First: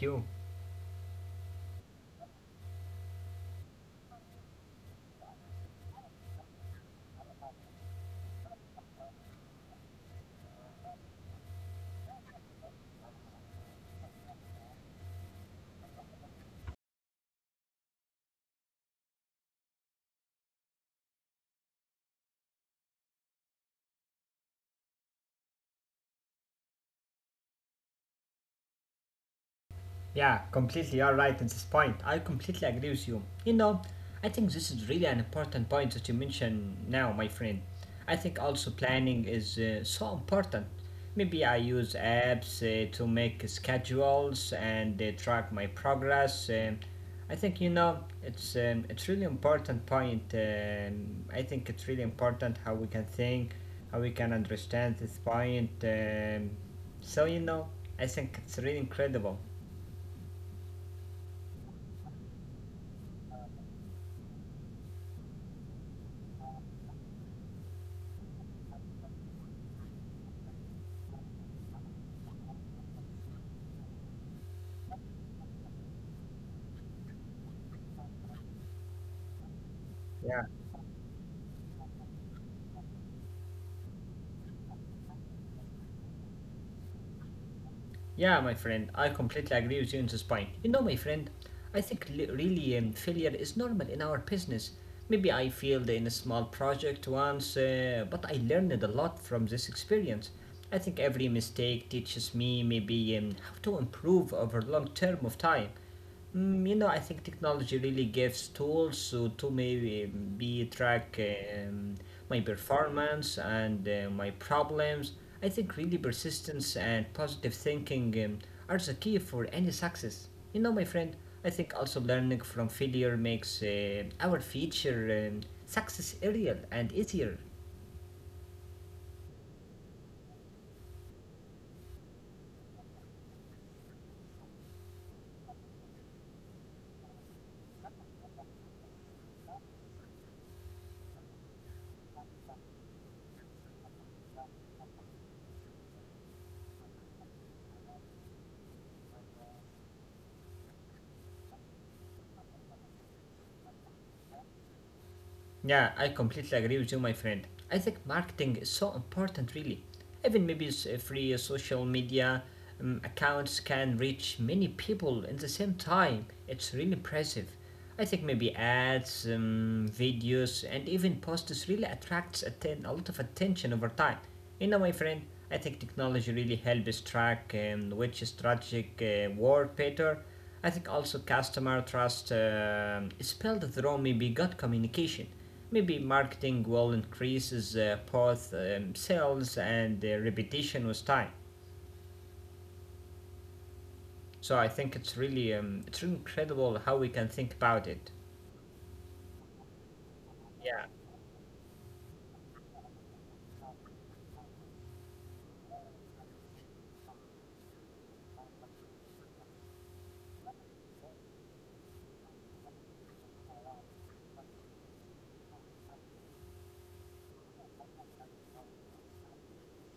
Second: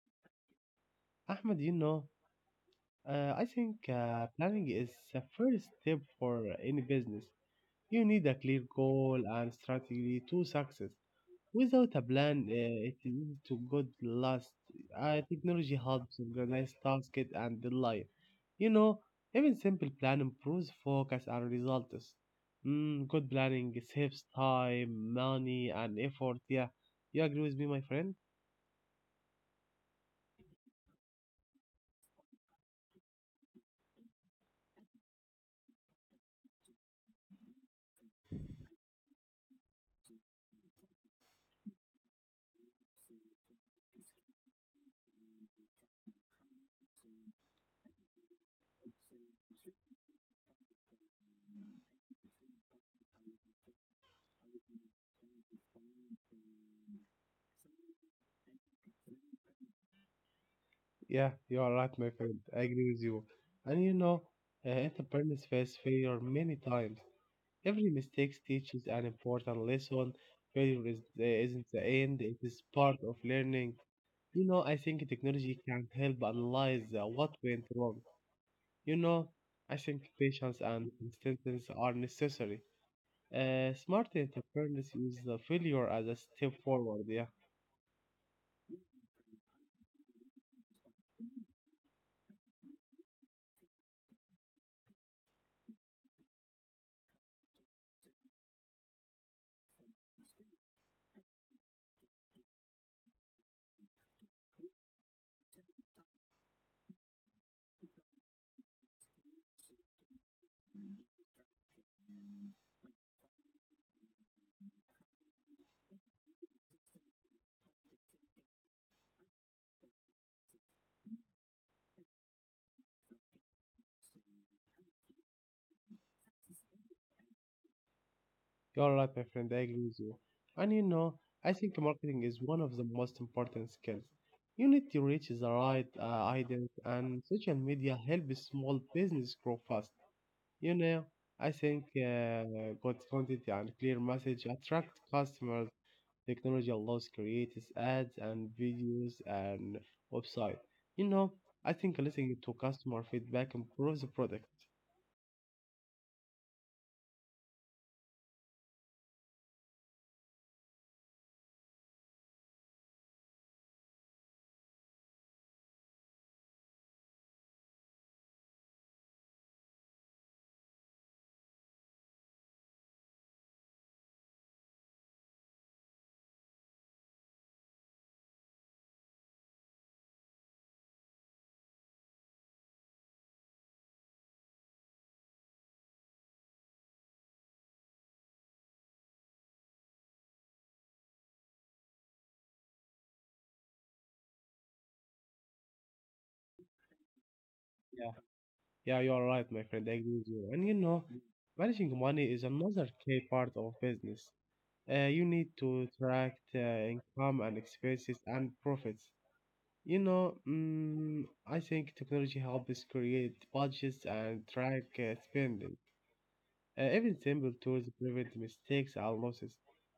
you. Ahmed, I think planning is the first step for any business. You need a clear goal and strategy to success. Without a plan, it is easy to go lost. Technology helps organize tasks and deadline. You know, Even simple plan improves focus and results. Good planning saves time, money, and effort. Yeah, you agree with me, my friend? Yeah, completely all right at this point. I completely agree with you. I think this is really an important point that you mentioned now, my friend. I think also planning is so important. Maybe I use apps to make schedules and track my progress. I think it's really important point. I think it's really important how we can think, how we can understand this point. So I think it's really incredible. Yeah, you are right, my friend. I agree with you. And you know, Entrepreneurs face failure many times. Every mistake teaches an important lesson. Failure isn't the end, it is part of learning. I think technology can help analyze what went wrong. You know, I think Yeah. patience and consistency are necessary. Smart entrepreneurs use the failure as a step forward. Yeah, Yeah, my friend, I completely agree with you on this point. My friend, I think really failure is normal in our business. Maybe I failed in a small project once, but I learned a lot from this experience. I think every mistake teaches me maybe how to improve over long term of time. I think technology really gives tools to maybe be track my performance and my problems. I think really persistence and positive thinking are the key for any success. My friend, I think also learning from failure makes our future success real and easier. you're right, my friend. I agree with you. And you know, I think marketing is one of the most important skills. You need to reach the right audience, and social media helps small business grow fast. You know, I think good content and clear message attract customers. Technology allows creators ads and videos and website. You know, I think listening to customer feedback improves the product. Yeah, I completely agree with you, my friend. I think marketing is so important, really. Even maybe free social media accounts can reach many people in the same time. It's really impressive. I think maybe ads, videos, and even posts really attracts a lot of attention over time. My friend, I think technology really helps track which strategic work better. I think also customer trust is built through maybe good communication. Maybe marketing will increases both sales and repetition with time. So I think it's really incredible how we can think about it. Yeah, yeah, you are right, my friend. I agree with you. Yeah, Managing money is another key part of business. You need to track income and expenses and profits. I think technology helps create budgets and track spending. Even simple tools prevent mistakes and losses.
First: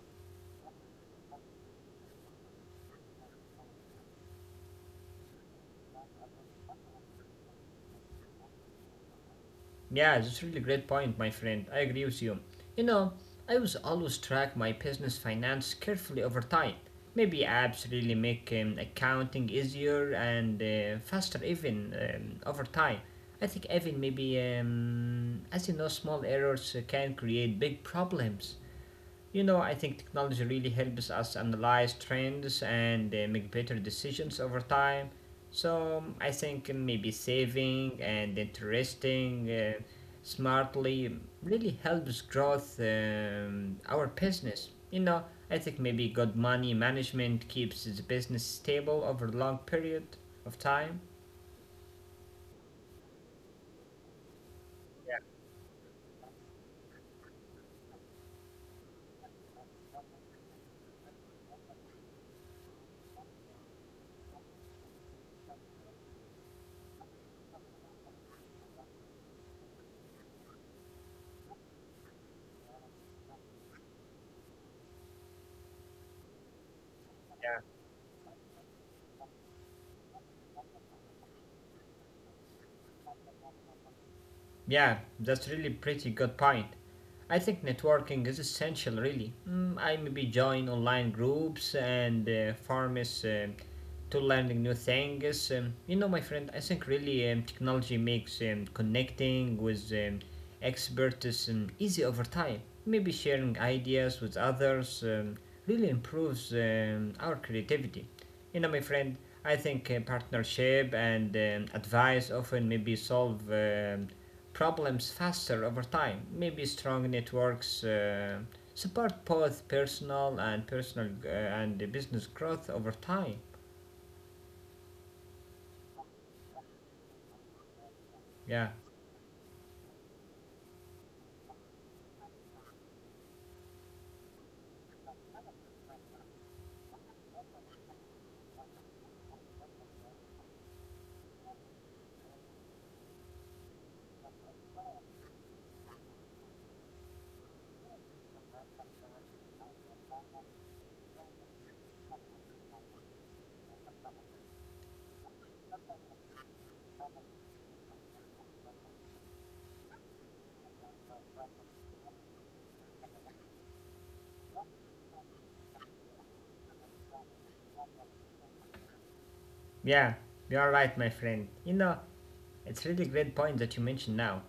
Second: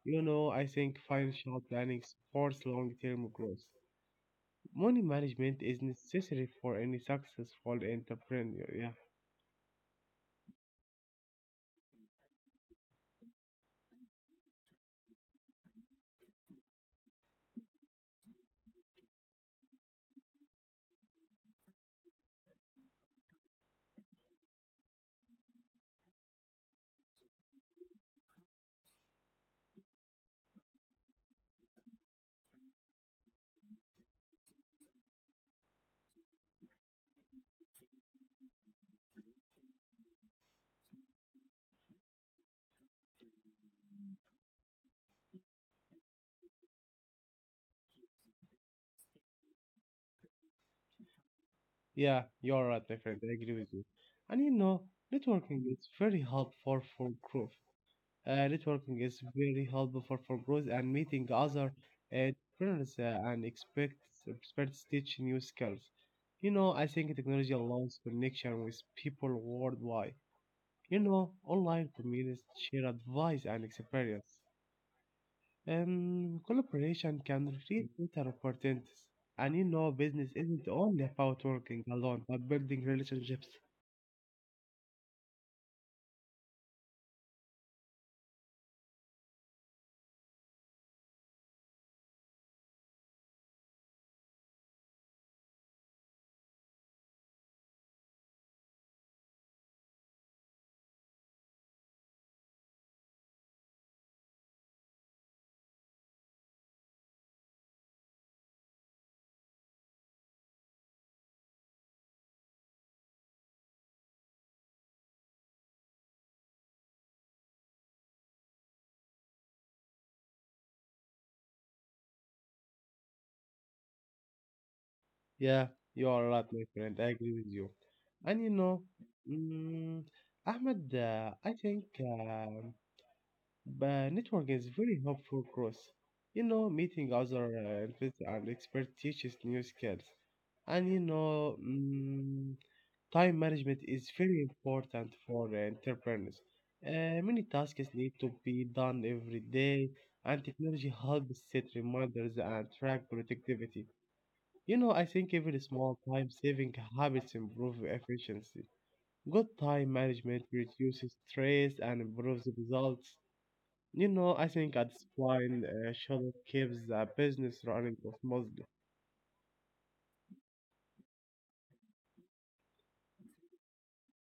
I think financial planning supports long-term growth. Money management is necessary for any successful entrepreneur. Yeah, yeah, that's a really great point, my friend. I agree with you. You know, I was always track my business finance carefully over time. Maybe apps really make accounting easier and faster, even over time. I think even maybe, as you know, small errors can create big problems. I think technology really helps us analyze trends and make better decisions over time. So I think maybe saving and investing smartly really helps growth our business. I think maybe good money management keeps the business stable over a long period of time. yeah, you're right, my friend. I agree with you. And you know, Networking is very helpful for growth. Networking is very helpful for growth and meeting other entrepreneurs and expect experts teach new skills. I think technology allows connection with people worldwide. Online communities share advice and experience, and collaboration can create better opportunities. And you know, business isn't only about working alone, but building relationships. Yeah, that's really pretty good point. I think networking is essential, really. I maybe join online groups and forms to learning new things. My friend, I think really technology makes connecting with experts easy over time. Maybe sharing ideas with others really improves our creativity. My friend, I think partnership and advice often maybe solve problems faster over time. Maybe strong networks support both personal and business growth over time. Yeah, you are right, my friend. I agree with you. And you Yeah. know, mm, Ahmed, I think. But network is very helpful growth. Meeting other experts and expert teaches new skills. And you know, mm, Time management is very important for entrepreneurs. Many tasks need to be done every day, and technology helps set reminders and track productivity. I think every small time saving habits improve efficiency. Good time management reduces stress and improves results. I think at this point, Shadow keeps the business running smoothly. Yeah, you're right, my friend. It's really a really great point that you mentioned now.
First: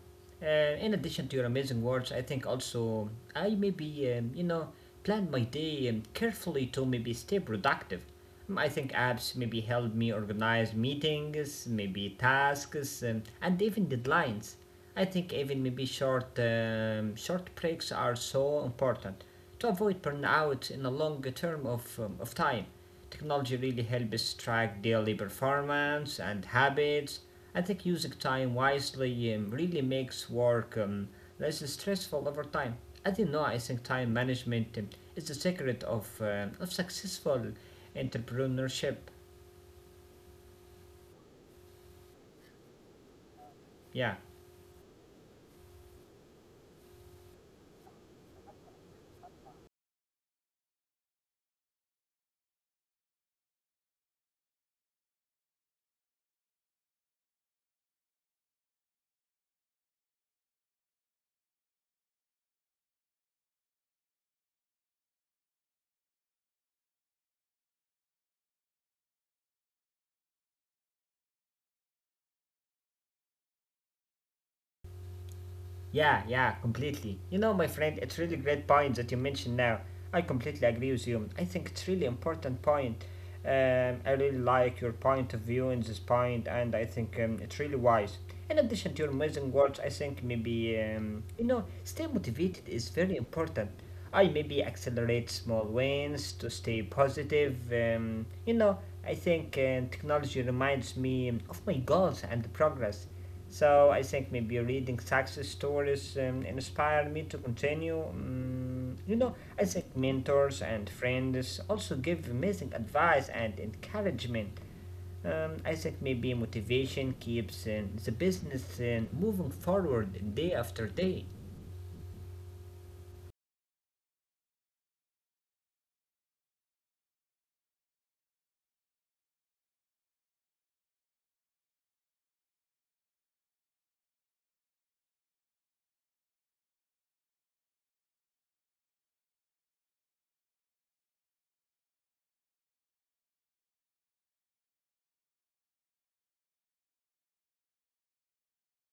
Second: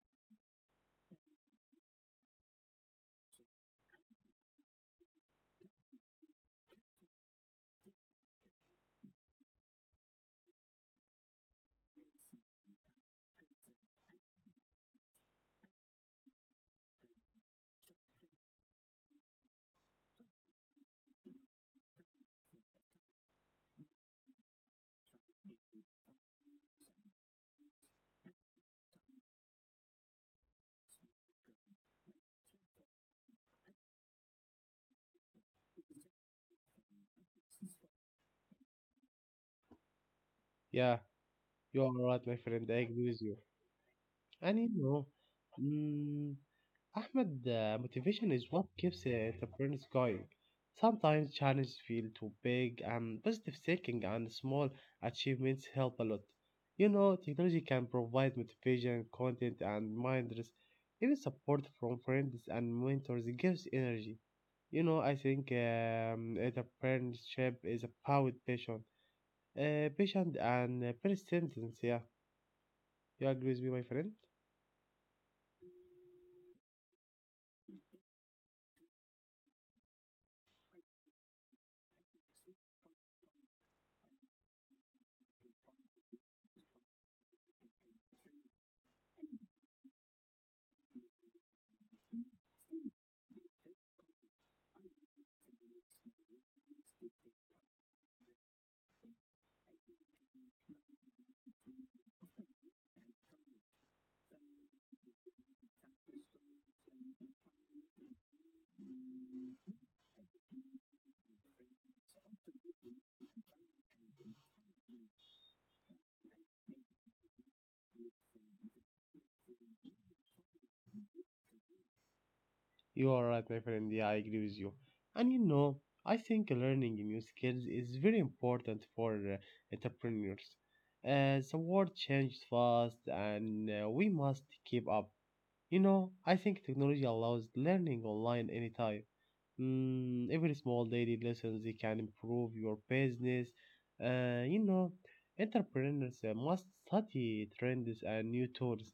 Uh, in addition to your amazing words, I think also I maybe plan my day carefully to maybe stay productive. I think apps maybe help me organize meetings, maybe tasks, and even deadlines. I think even maybe short breaks are so important to avoid burnout in a longer term of time. Technology really helps us track daily performance and habits. I think using time wisely really makes work less stressful over time. As you know, I think time management is the secret of successful entrepreneurship. Yeah, you are right, my friend. I agree with you. Yeah. And you know, mm, Ahmed, motivation is what keeps entrepreneurs going. Sometimes challenges feel too big, and positive thinking and small achievements help a lot. Technology can provide motivation, content, and reminders. Even support from friends and mentors gives energy. I think entrepreneurship is about passion, patient and persistence. Yeah, you agree with me, my friend? Yeah, yeah, completely. My friend, it's really great point that you mentioned now. I completely agree with you. I think it's really important point. I really like your point of view in this point, and I think it's really wise. In addition to your amazing words, I think maybe stay motivated is very important. I maybe accelerate small wins to stay positive. I think technology reminds me of my goals and progress. So I think maybe reading success stories inspired me to continue. I think mentors and friends also give amazing advice and encouragement. I think maybe motivation keeps the business moving forward day after day. You are right, my friend. Yeah, I agree with you. And you know, I think learning new skills is very important for entrepreneurs. The world changes fast, and we must keep up. I think technology allows learning online anytime. Every small daily lessons it can improve your business. Uh, you know, Entrepreneurs must study trends and new tools.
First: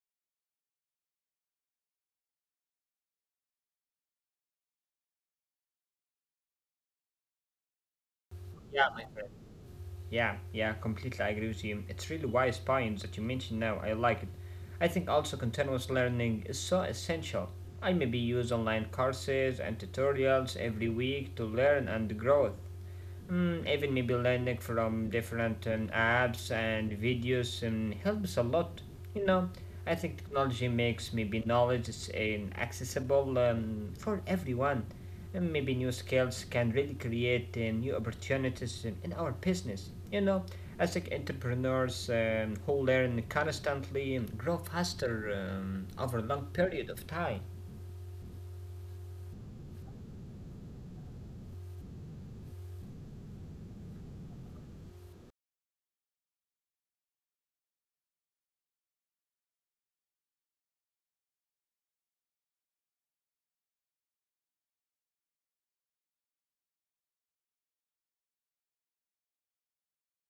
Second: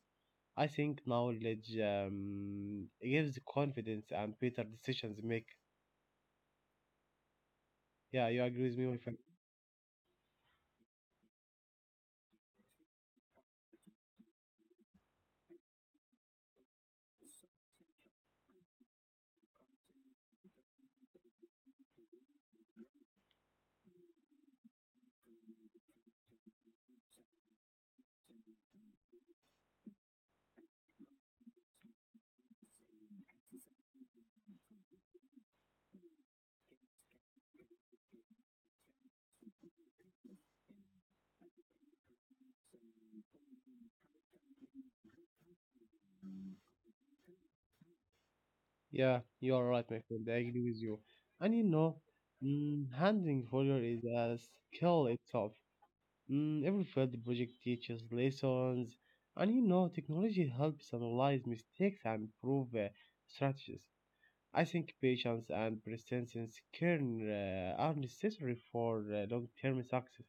I think knowledge gives confidence and better decisions make. Yeah, you agree with me, Yeah, my my friend? Yeah, yeah, completely I agree with you. It's really wise points that you mentioned now. I like it. I think also continuous learning is so essential. I maybe use online courses and tutorials every week to learn and grow. Even maybe learning from different apps and videos helps a lot. You know, I think technology makes maybe knowledge is, accessible for everyone. And maybe new skills can really create new opportunities in our business. I think entrepreneurs who learn constantly grow faster over a long period of time. Yeah, you are right, my friend. I agree with you. And you know, mm, Handling failure is a skill itself. Every failed project teaches lessons, and you know, technology helps analyze mistakes and improve strategies. I think patience and persistence are necessary for long-term success.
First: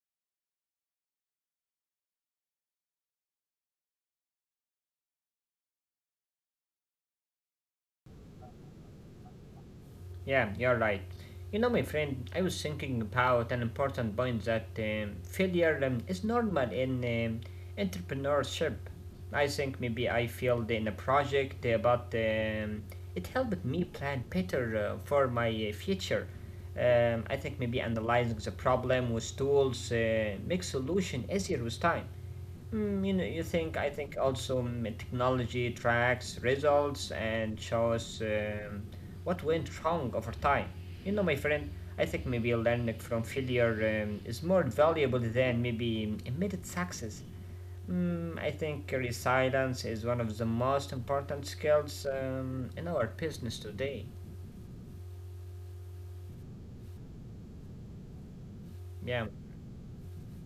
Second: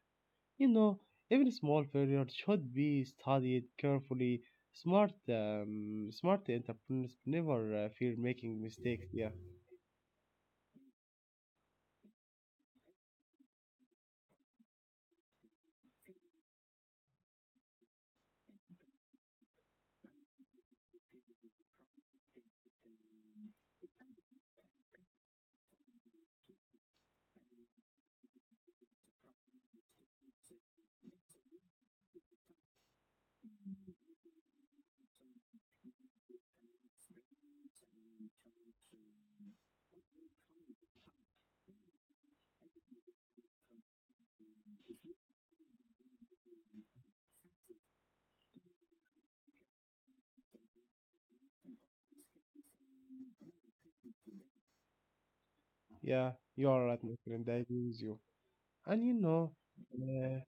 You know, Even small failure should be studied carefully. Smart entrepreneurs never fear making mistakes. Yeah. Yeah, you're right. My friend, I was thinking about an important point that failure is normal in entrepreneurship. I think maybe I failed in a project, but it helped me plan better for my future. I think maybe analyzing the problem with tools makes solution easier with time. Mm, you know, you think I think also technology tracks results and shows what went wrong over time. My friend, I think maybe learning from failure is more valuable than maybe immediate success. I think resilience is one of the most important skills in our business today. Yeah, you are right, my friend. I agree with you. And you Yeah, know, uh,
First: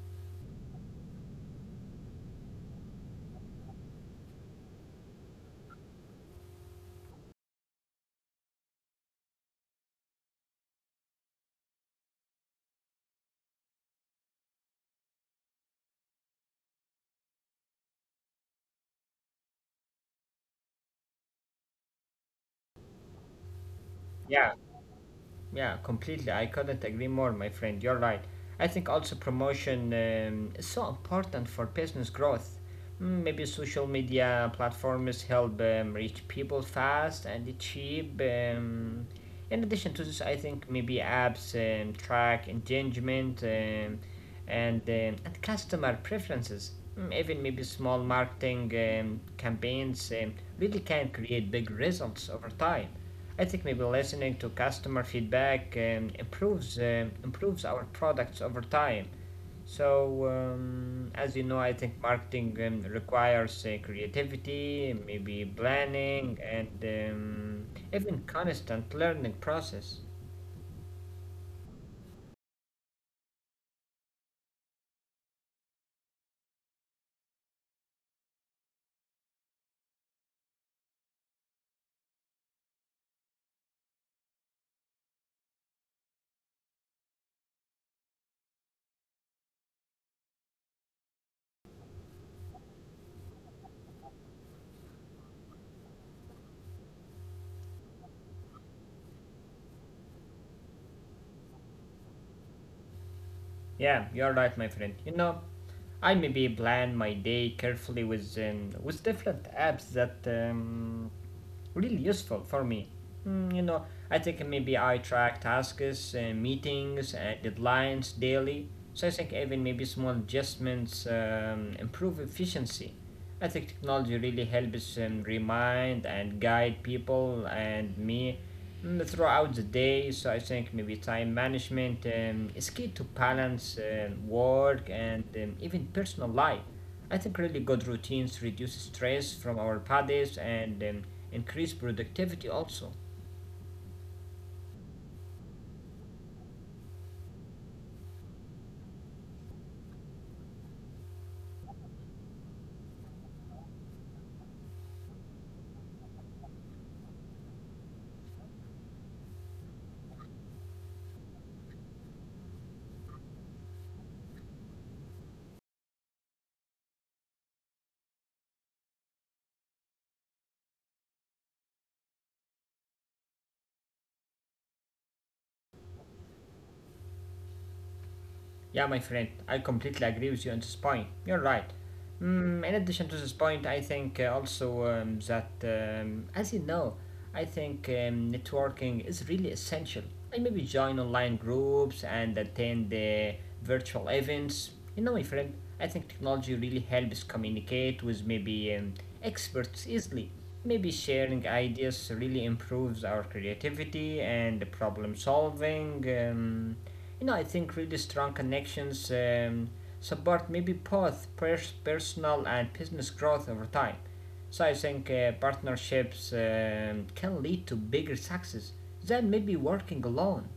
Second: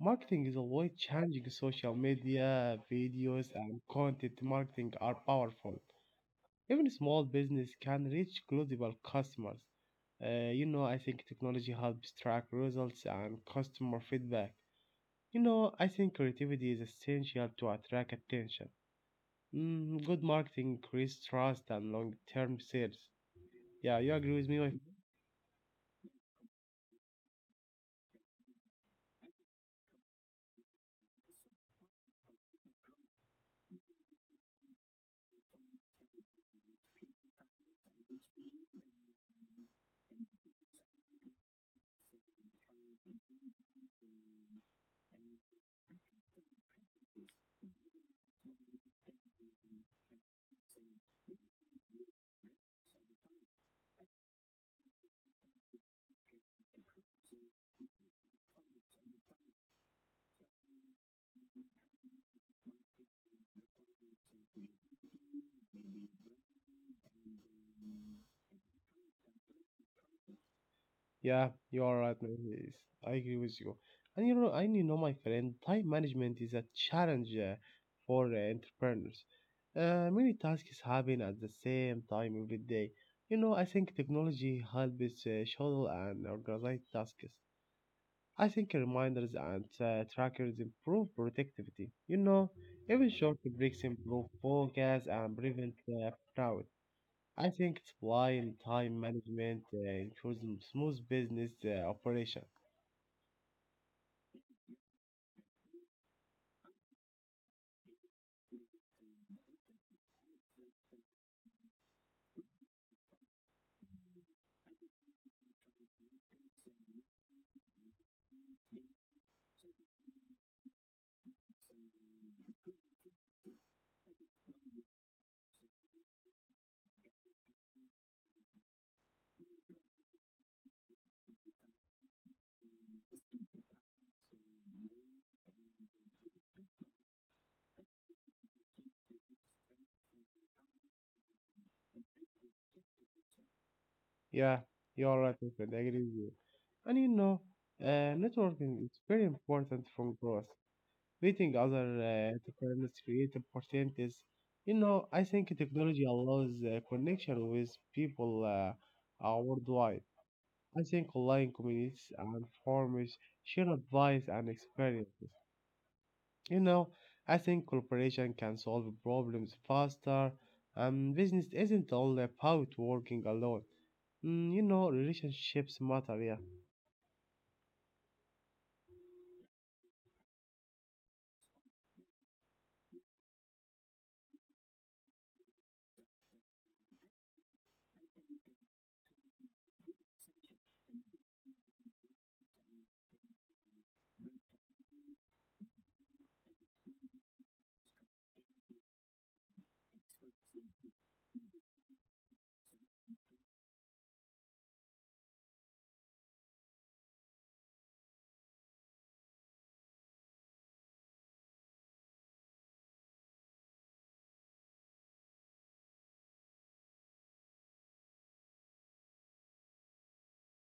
Marketing is always changing. Social media, videos, and content marketing are powerful. Even small business can reach global customers. I think technology helps track results and customer feedback. I think creativity is essential to attract attention. Good marketing increases trust and long-term sales. Yeah, you agree with yeah. me, my Yeah, completely. I couldn't agree more, my friend. You're right. I think also promotion is so important for business growth. Maybe social media platforms help reach people fast and cheap. In addition to this, I think maybe apps track engagement and customer preferences. Even maybe small marketing campaigns really can create big results over time. Ethically, listening to customer feedback improves our products over time. So, as you know, I think marketing requires creativity, maybe planning, and even constant learning process. Yeah, you are right, man. Yes, I agree with you. And you know, my friend, time management is a challenge for entrepreneurs. Many tasks happen at the same time every day. I think technology helps schedule and organize tasks. I think reminders and trackers improve productivity. Even short breaks improve focus and prevent burnout. I think it's while time management ensures smooth business operation. Yeah, you're right, my friend. I maybe plan my day carefully with with different apps that. Really useful for me. Mm, you know, I think maybe I track tasks, meetings, deadlines daily. So I think even maybe small adjustments improve efficiency. I think technology really helps remind and guide people and me throughout the day. So I think maybe time management is key to balance work and even personal life. I think really good routines reduce stress from our bodies and increase productivity also. Yeah, you're right, my friend. I agree with you. And you know, Networking is very important for growth. Meeting other entrepreneurs create opportunities. I think technology allows connection with people worldwide. I think online communities and forums share advice and experiences. You know, I think cooperation can solve problems faster, and business isn't only about working alone. You know, relationships matter. Yeah, Yeah, my friend, I completely agree with you on this point. You're right. In addition to this point, I think also that, as you know, I think networking is really essential. I maybe join online groups and attend the virtual events. My friend, I think technology really helps communicate with maybe experts easily. Maybe sharing ideas really improves our creativity and problem solving. Um, I think really strong connections support maybe both personal and business growth over time. So I think partnerships can lead to bigger success than maybe working alone.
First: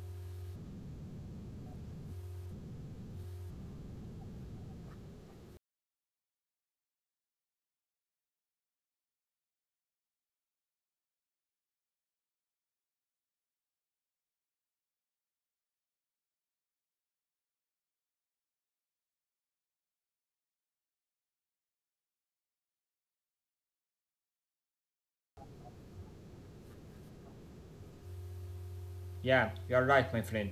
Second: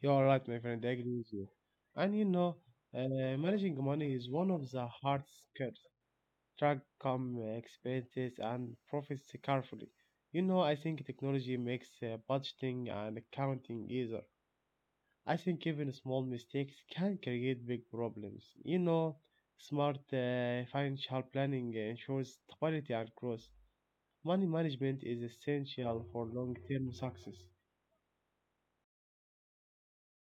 you are right, my friend. I agree with you. And you know, uh, Managing money is one of the hard skills. Track come expenses and profits carefully. I think technology makes budgeting and accounting easier. I think even small mistakes can create big problems. Smart financial planning ensures stability and growth. Money management is essential for long term success. Yeah, you're right, my friend.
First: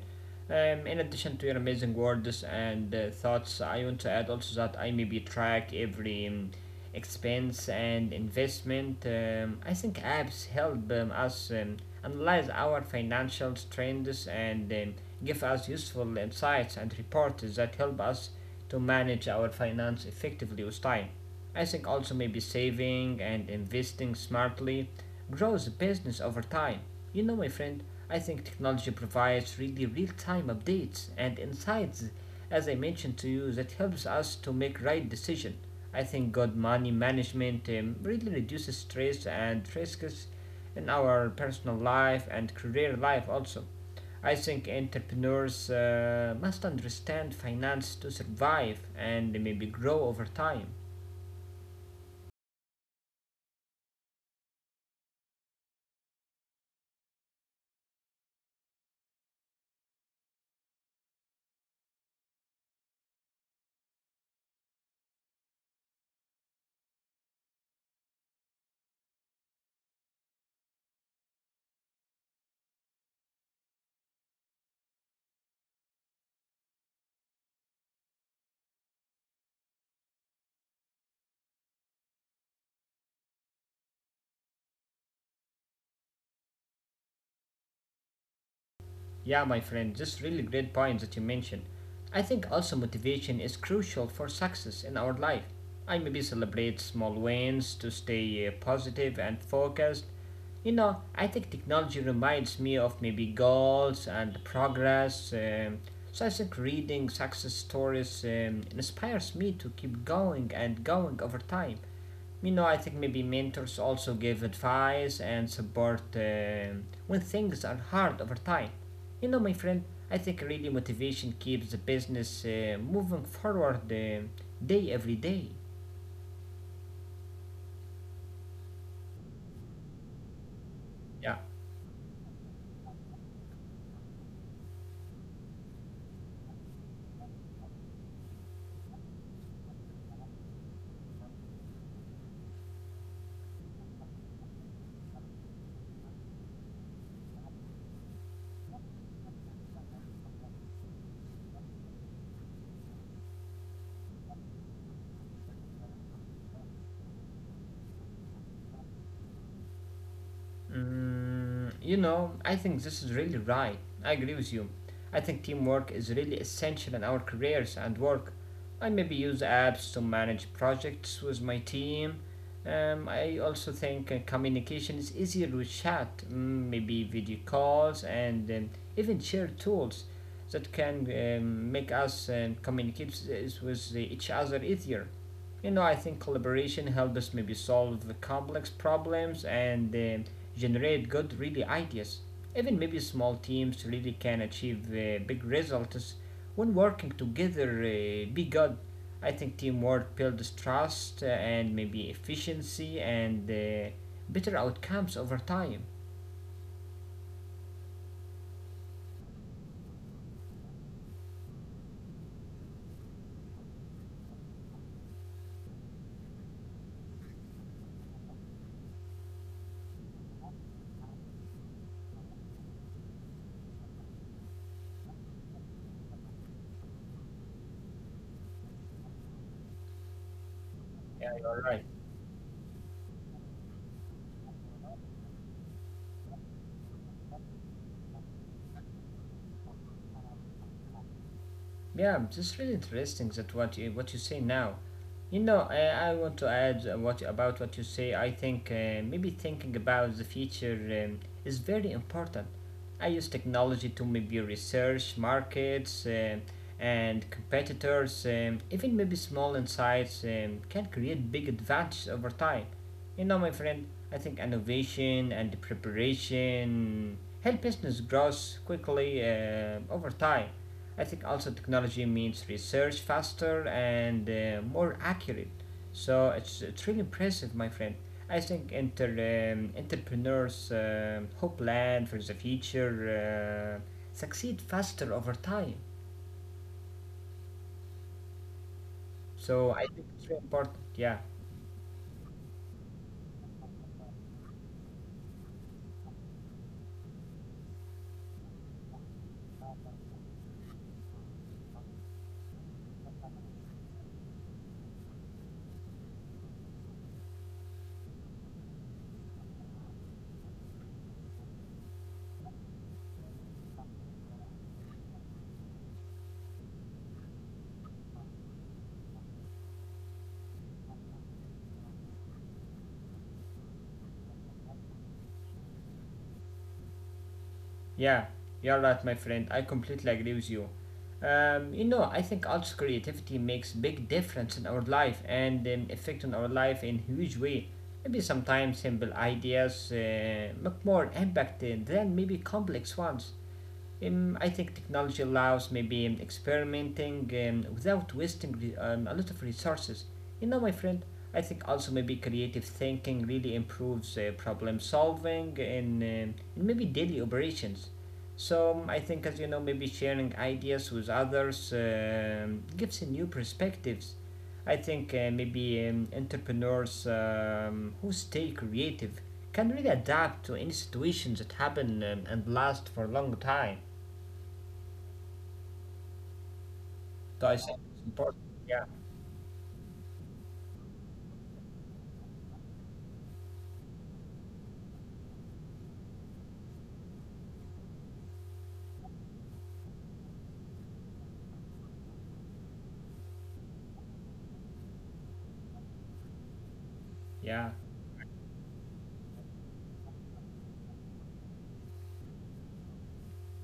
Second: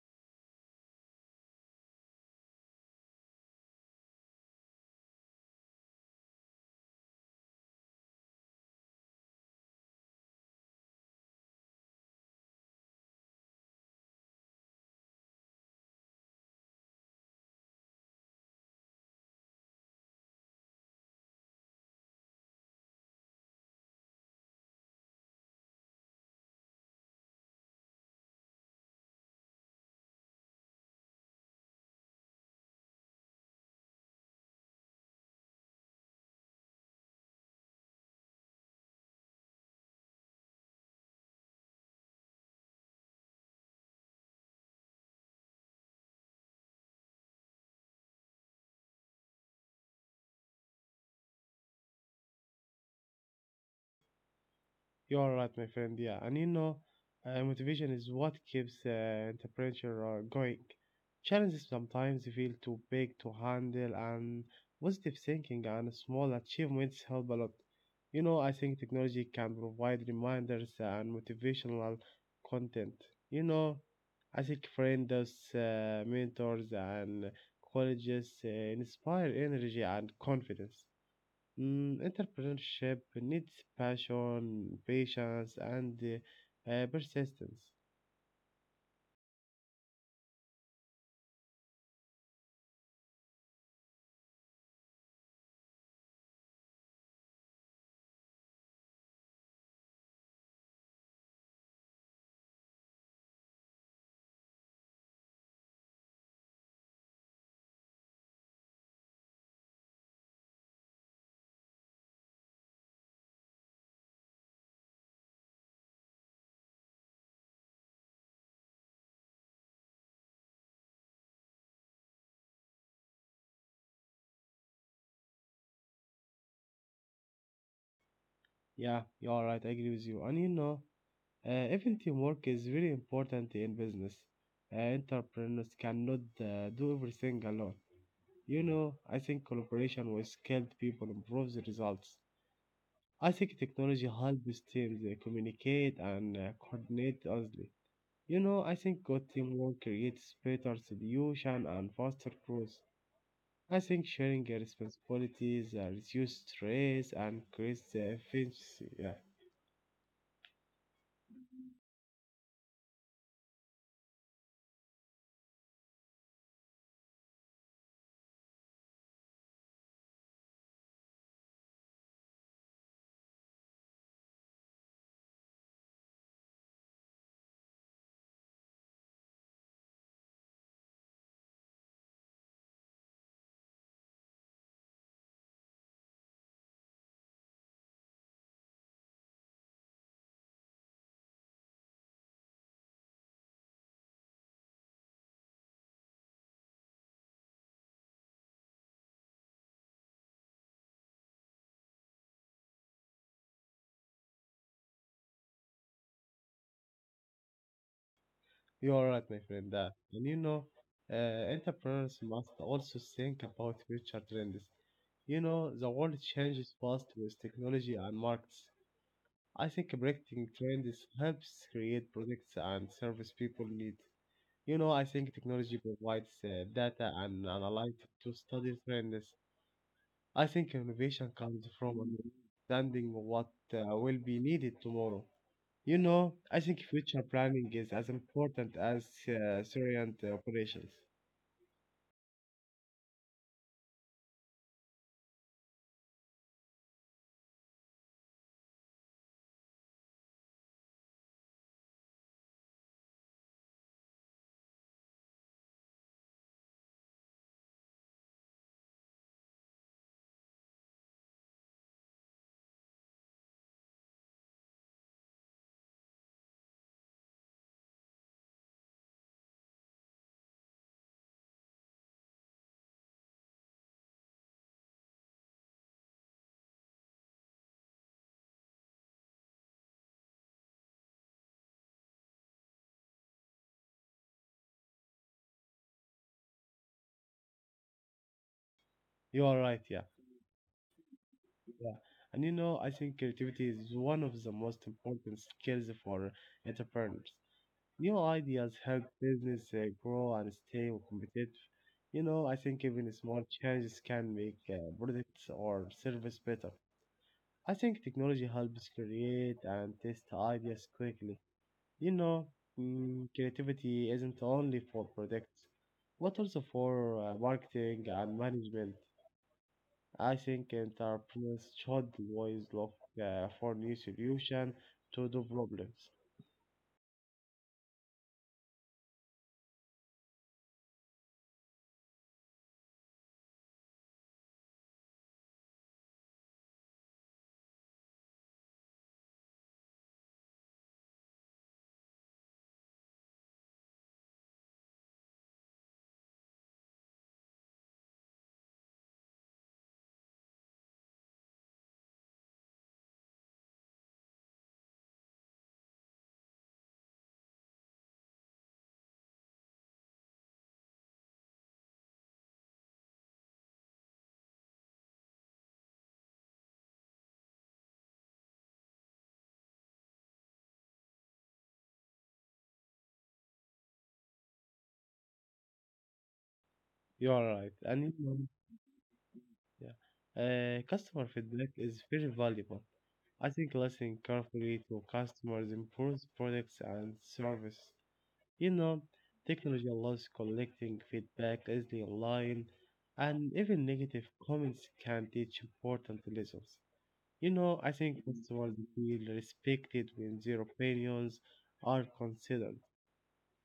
In addition to your amazing words and thoughts, I want to add also that I maybe track every expense and investment. I think apps help us analyze our financial trends and give us useful insights and reports that help us to manage our finance effectively with time. I think also maybe saving and investing smartly grows the business over time. My friend, I think technology provides really real-time updates and insights, as I mentioned to you, that helps us to make right decision. I think good money management really reduces stress and risks in our personal life and career life also. I think entrepreneurs must understand finance to survive and maybe grow over time. You're right, my friend. Motivation is what keeps entrepreneur going. Challenges sometimes feel too big to handle, and positive thinking and small achievements help a lot. I think technology can provide reminders and motivational content. You know, I think friends, mentors, and colleges inspire energy and confidence. Entrepreneurship needs passion, patience, and persistence. Yeah, my friend, just really great points that you mentioned. I think also motivation is crucial for success in our life. I maybe celebrate small wins to stay positive and focused. I think technology reminds me of maybe goals and progress. So I think reading success stories inspires me to keep going and going over time. I think maybe mentors also give advice and support when things are hard over time. My friend, I think really motivation keeps the business moving forward day every day. Yeah, you are right. I agree with you. Yeah. Even teamwork is very important in business. Entrepreneurs cannot do everything alone. I think collaboration with skilled people improves the results. I think technology helps teams communicate and coordinate easily. I think good teamwork creates better solution and faster growth. I think sharing your responsibilities reduces stress and creates efficiency. Yeah, You know, I think this is really right. I agree with you. I think teamwork is really essential in our careers and work. I maybe use apps to manage projects with my team. I also think communication is easier with chat, maybe video calls, and even shared tools that can make us communicate s- is with each other easier. You know, I think collaboration helps us maybe solve the complex problems and generate good really ideas. Even maybe small teams really can achieve big results when working together. Be good. I think teamwork builds trust and maybe efficiency and better outcomes over time. you are right, my friend. That and you know, uh, entrepreneurs must also think about future trends. The world changes fast with technology and markets. I think predicting trends helps create products and service people need. I think technology provides data and analytics to study trends. I think innovation Yeah, comes you're from right. understanding what will be needed tomorrow. I think future planning is as important as current operations. Yeah, it's really interesting that what you say now. You know, I want to add what about what you say. I think maybe thinking about the future is very important. I use technology to maybe research markets and competitors. Even maybe small insights can create big advantage over time. You know, my friend, I think innovation and preparation help business grows quickly over time. I think also technology means research faster and more accurate. So it's really impressive, my friend. I think entrepreneurs who plan for the future succeed faster over time. You are So right, I yeah, think it's really important. Yeah. yeah. I think creativity is one of the most important skills for entrepreneurs. New ideas help business grow and stay competitive. I think even small changes can make products or service better. I think technology helps create and test ideas quickly. You know, Creativity isn't only for products, but also for marketing and management. I think entrepreneurs should always look for new solutions to the problems. Yeah, you're right, my friend. I completely agree with you. You know, I think arts creativity makes big difference in our life and effect on our life in huge way. Maybe sometimes simple ideas make more impact than maybe complex ones. I think technology allows maybe experimenting without wasting a lot of resources. You know, my friend, I think also maybe creative thinking really improves problem solving and maybe daily operations. So I think, as you know, maybe sharing ideas with others gives you new perspectives. I think maybe entrepreneurs who stay creative can really adapt to any situations that happen and last for a long time. You are right. Dissect is And you know, important. Yeah, yeah. Customer feedback is very valuable. I think listening carefully to customers improves products and service. You know, Technology allows collecting feedback easily online, and even negative comments can teach important lessons. Yeah, I think customers feel respected when their opinions are considered.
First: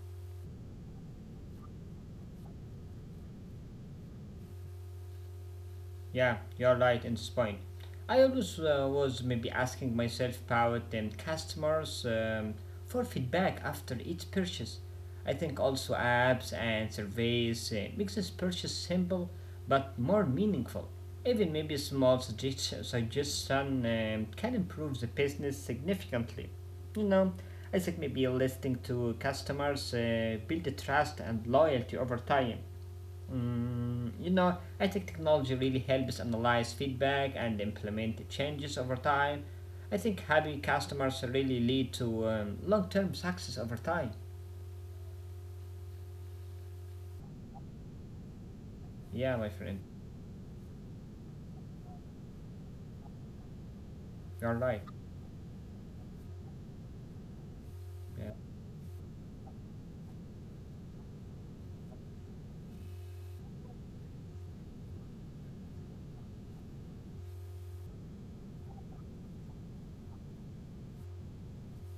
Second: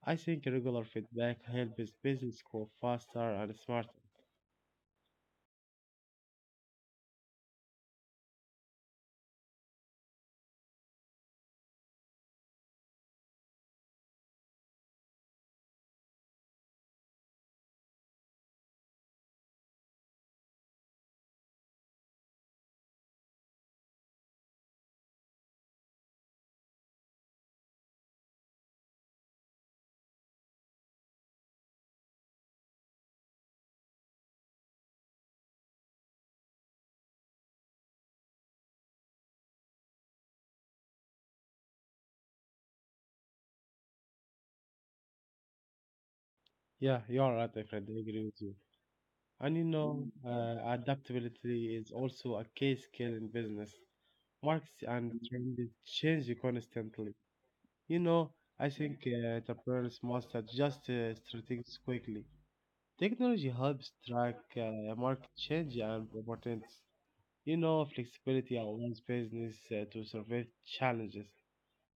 I think regular feedback helps business grow faster and smarter. yeah, you're right in this point. I always was maybe asking myself about customers for feedback after each purchase. I think also apps and surveys makes this purchase simple but more meaningful. Even maybe small suggestion can improve the business significantly. You know, I think maybe listening to customers build the trust and loyalty over time. You know, I think technology really helps analyze feedback and implement changes over time. I think happy customers really lead to long term success over time. Yeah, you are right, my friend. I agree with you. Yeah, my friend, Adaptability is also a key skill in business. you're Markets right. and trends change constantly. You know, Yeah. I think entrepreneurs must adjust strategies quickly. Technology helps track market change and opportunities. Flexibility allows business to survive challenges.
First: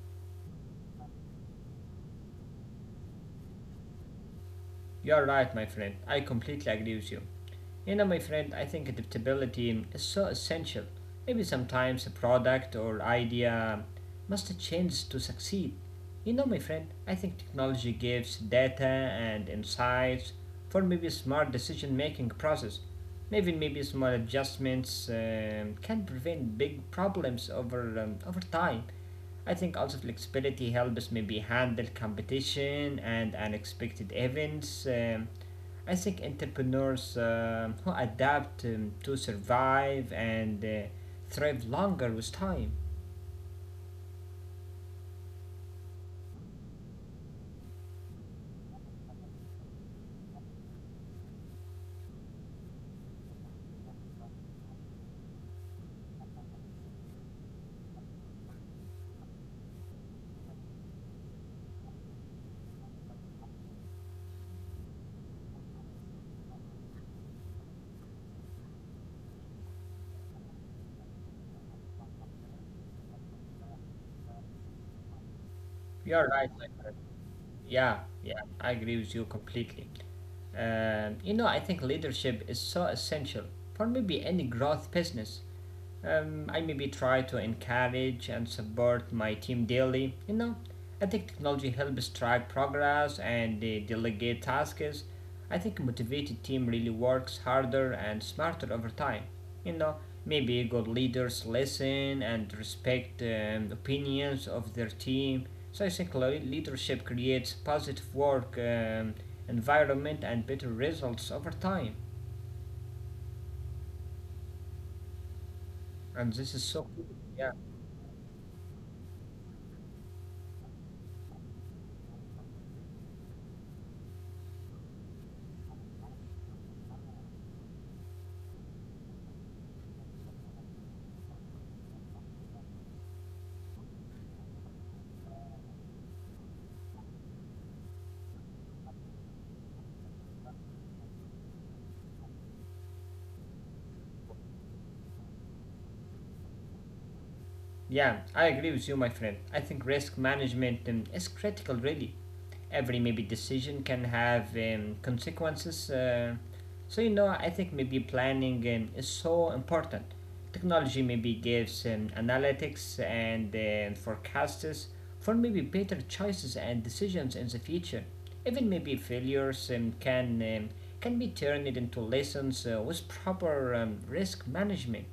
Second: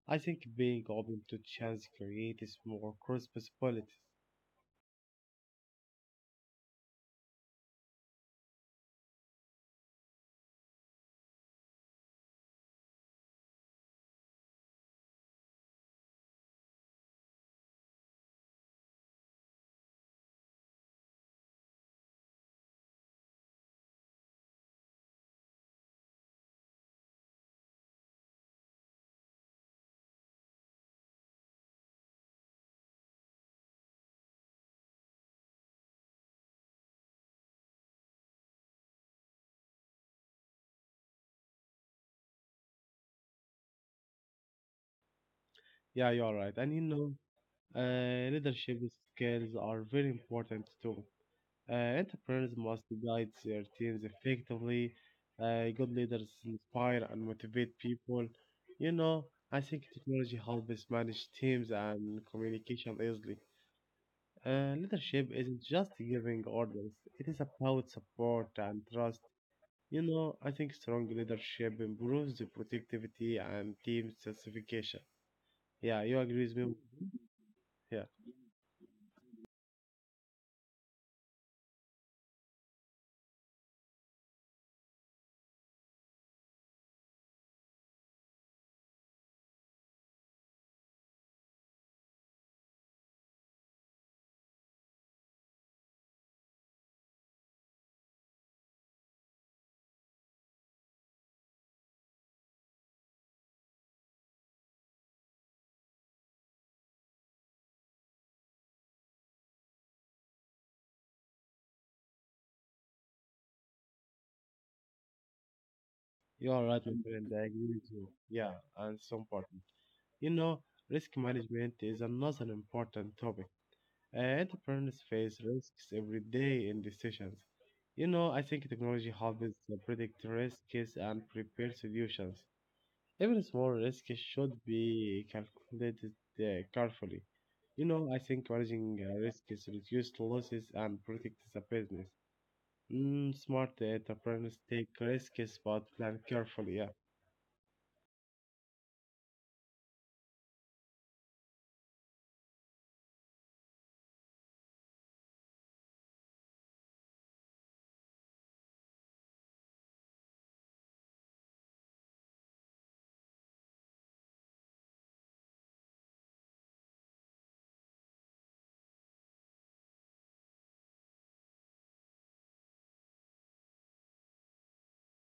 I think being open to chance creates more cross possibilities. You're right, my friend. I completely agree with you. You know, my friend, I think adaptability is so essential. Maybe sometimes a product or idea must change to succeed. You know, my friend, I think technology gives data and insights for maybe smart decision making process. Maybe small adjustments can prevent big problems over time. I think also flexibility helps maybe handle competition and unexpected events. I think entrepreneurs who adapt to survive and thrive longer with time. Yeah, you're right. And you know, leadership skills are very important too. Entrepreneurs must guide their teams effectively. Good leaders inspire and motivate people. You know, I think technology helps manage teams and communication easily. Leadership isn't just giving orders, it is about support and trust. I think strong leadership improves the productivity and team satisfaction. Yeah, you You are agree with right, me? my friend. Yeah. Yeah, I agree with you completely. You know, I think leadership is so essential for maybe any growth business. I maybe try to encourage and support my team daily. You know, I think technology helps drive progress and delegate tasks. I think a motivated team really works harder and smarter over time. You know, maybe good leaders listen and respect opinions of their team. So I think leadership creates positive work environment and better results over time. And You this is are so right, my cool. friend. I Yeah. agree with you. Yeah, and it's important. You know, Risk management is another important topic. Entrepreneurs face risks every day in decisions. I think technology helps to predict risks and prepare solutions. Even small risks should be calculated carefully. I think managing risks reduces losses and protects the business. Smart entrepreneurs take risks but plan carefully. Yeah. Yeah, I agree with you, my friend. I think risk management is critical, really. Every maybe decision can have consequences. So, you know, I think maybe planning is so important. Technology maybe gives analytics and forecasts for maybe better choices and decisions in the future, even maybe failures can be turned into lessons with proper risk management.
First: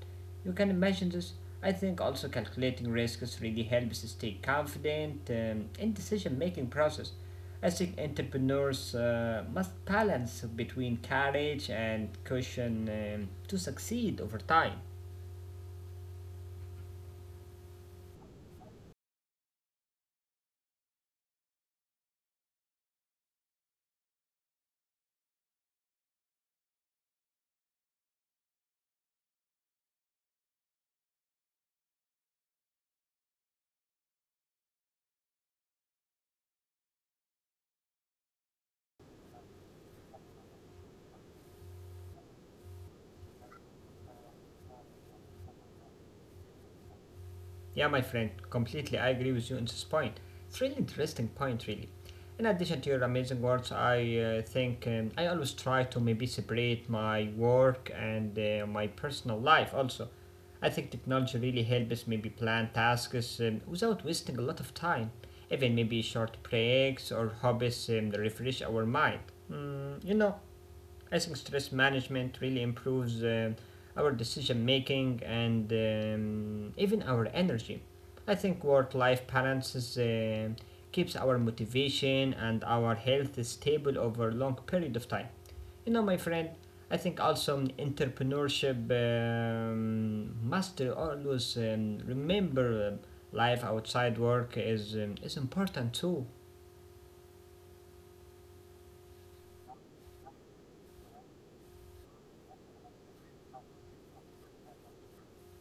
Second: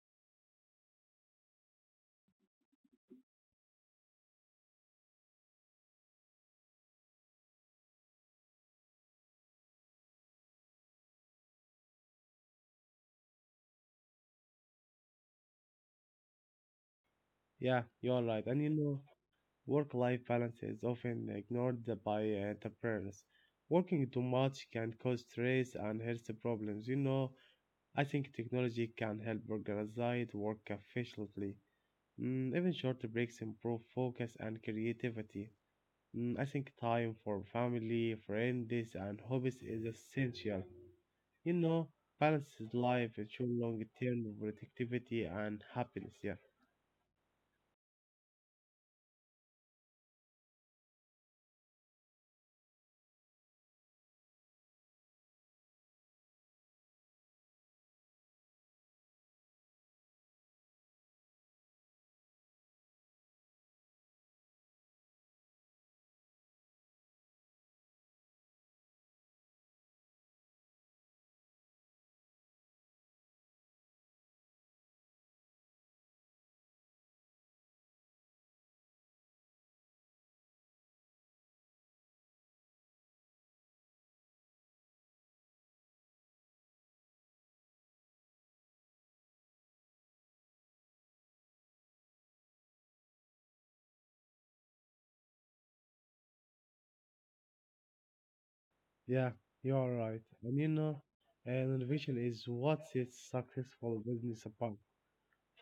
You can imagine this. I think also calculating risks really helps us stay confident in decision-making process. I think entrepreneurs must balance between courage and caution to succeed over time. Yeah, you are right. Work life balance is often ignored by entrepreneurs. Working too much can cause stress and health problems. I think technology can help organize work efficiently. Even short breaks improve focus and creativity. I think time for family, friends, and hobbies is essential. You know, Balance is life, ensure long term productivity and happiness. Yeah. Yeah, my friend, completely. I agree with you on this point. It's really interesting point, really. In addition to your amazing words, I think I always try to maybe separate my work and my personal life also. I think technology really helps maybe plan tasks without wasting a lot of time. Even maybe short breaks or hobbies refresh our mind. You know, I think stress management really improves our decision making and even our energy. I think work life balance keeps our motivation and our health stable over a long period of time. You know, my friend, I think also entrepreneurship must always remember life outside work is important too. Yeah, you are right. And innovation is what sets successful business apart.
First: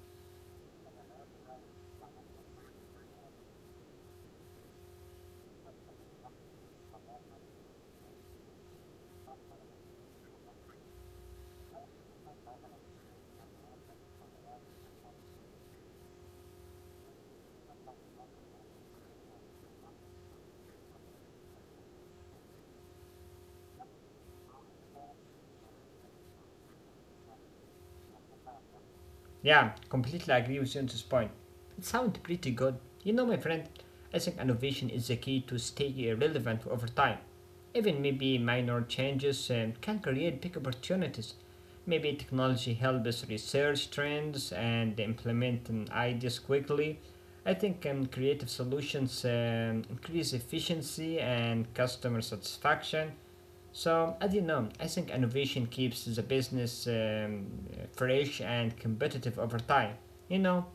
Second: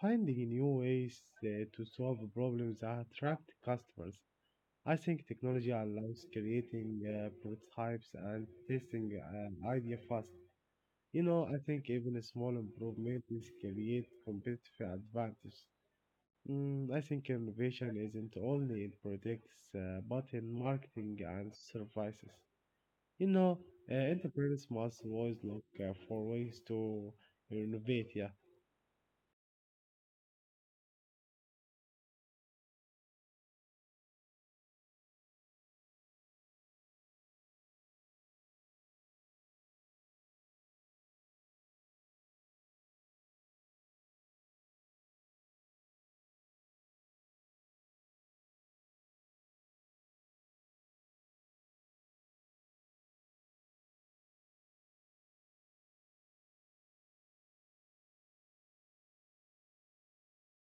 Finding new ways to solve problems and attract customers. I think technology allows creating prototypes and testing an idea fast. I think even a small improvement is create competitive advantage. I think innovation isn't only in products, but in marketing and services. You know, Entrepreneurs must always look for ways to innovate. Yeah, Yeah, completely agree with you on this point. It sounds pretty good. You know, my friend, I think innovation is the key to stay relevant over time. Even maybe minor changes can create big opportunities. Maybe technology helps research trends and implement ideas quickly. I think creative solutions increase efficiency and customer satisfaction. So, as you know, I think innovation keeps the business fresh and competitive over time. You know,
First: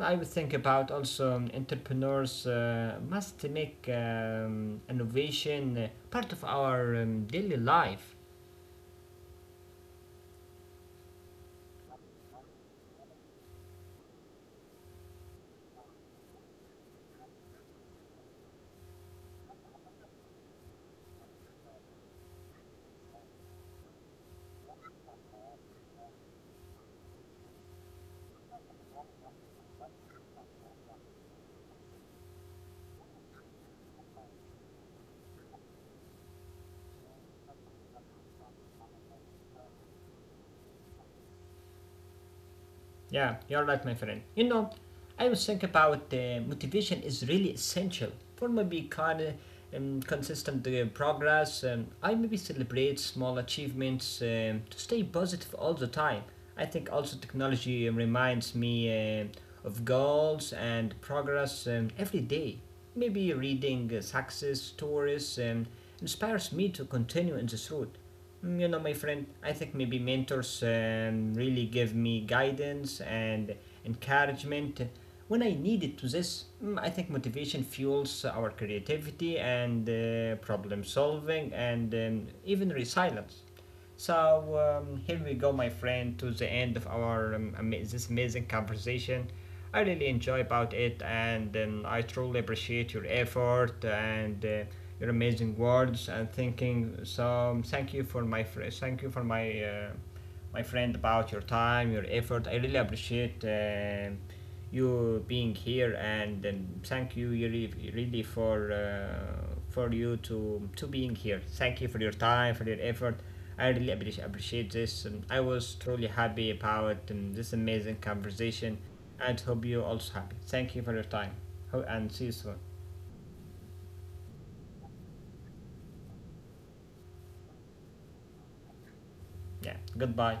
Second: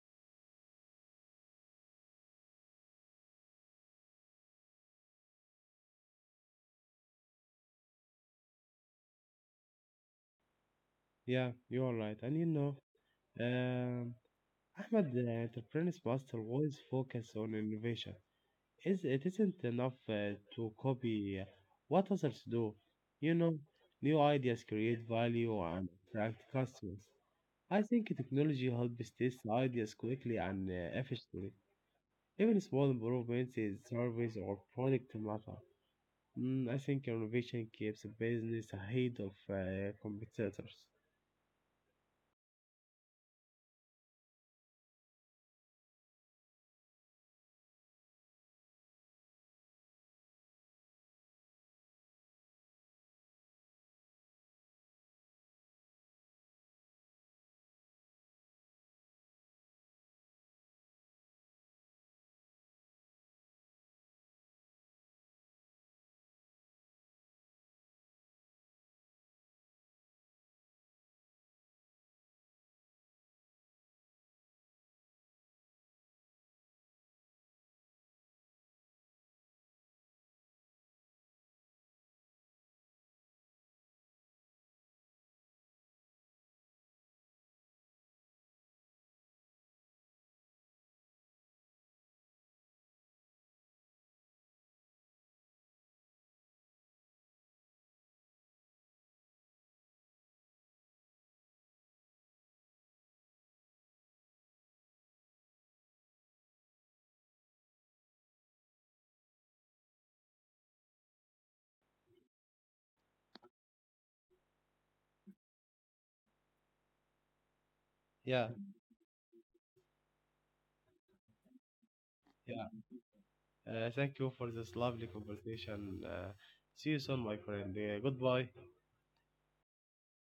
I would think about also entrepreneurs must make innovation part of our daily life. yeah, you're right. Um, Ahmed, enterprises must always focus on innovation. Is it isn't enough to copy what others do? You know, New ideas create value and attract customers. I think technology helps test ideas quickly and efficiently. Even small improvements in service or product matter. I think innovation keeps business ahead of competitors. Yeah, you're right, my friend. You know, I was thinking about motivation is really essential for maybe kind of consistent progress. I maybe celebrate small achievements to stay positive all the time. I think also technology reminds me of goals and progress every day. Maybe reading success stories inspires me to continue in this route. You know, my friend, I think maybe mentors really give me guidance and encouragement when I need it to this. I think motivation fuels our creativity and problem solving and even resilience. So here we go, my friend, to the end of our this amazing conversation. I really enjoy about it, and I truly appreciate your effort and your amazing words and thinking. So thank you for my friend, thank you for my my friend about your time, your effort. I really appreciate. You being here and thank you really, really for you to being here. Thank you for your time, for your effort. I really appreciate this. I was truly happy about this amazing Yeah. conversation, and hope you also happy. Thank you for your time. And see you soon. Yeah. Thank you for this lovely conversation. See you soon, my friend. Goodbye. Yeah, goodbye.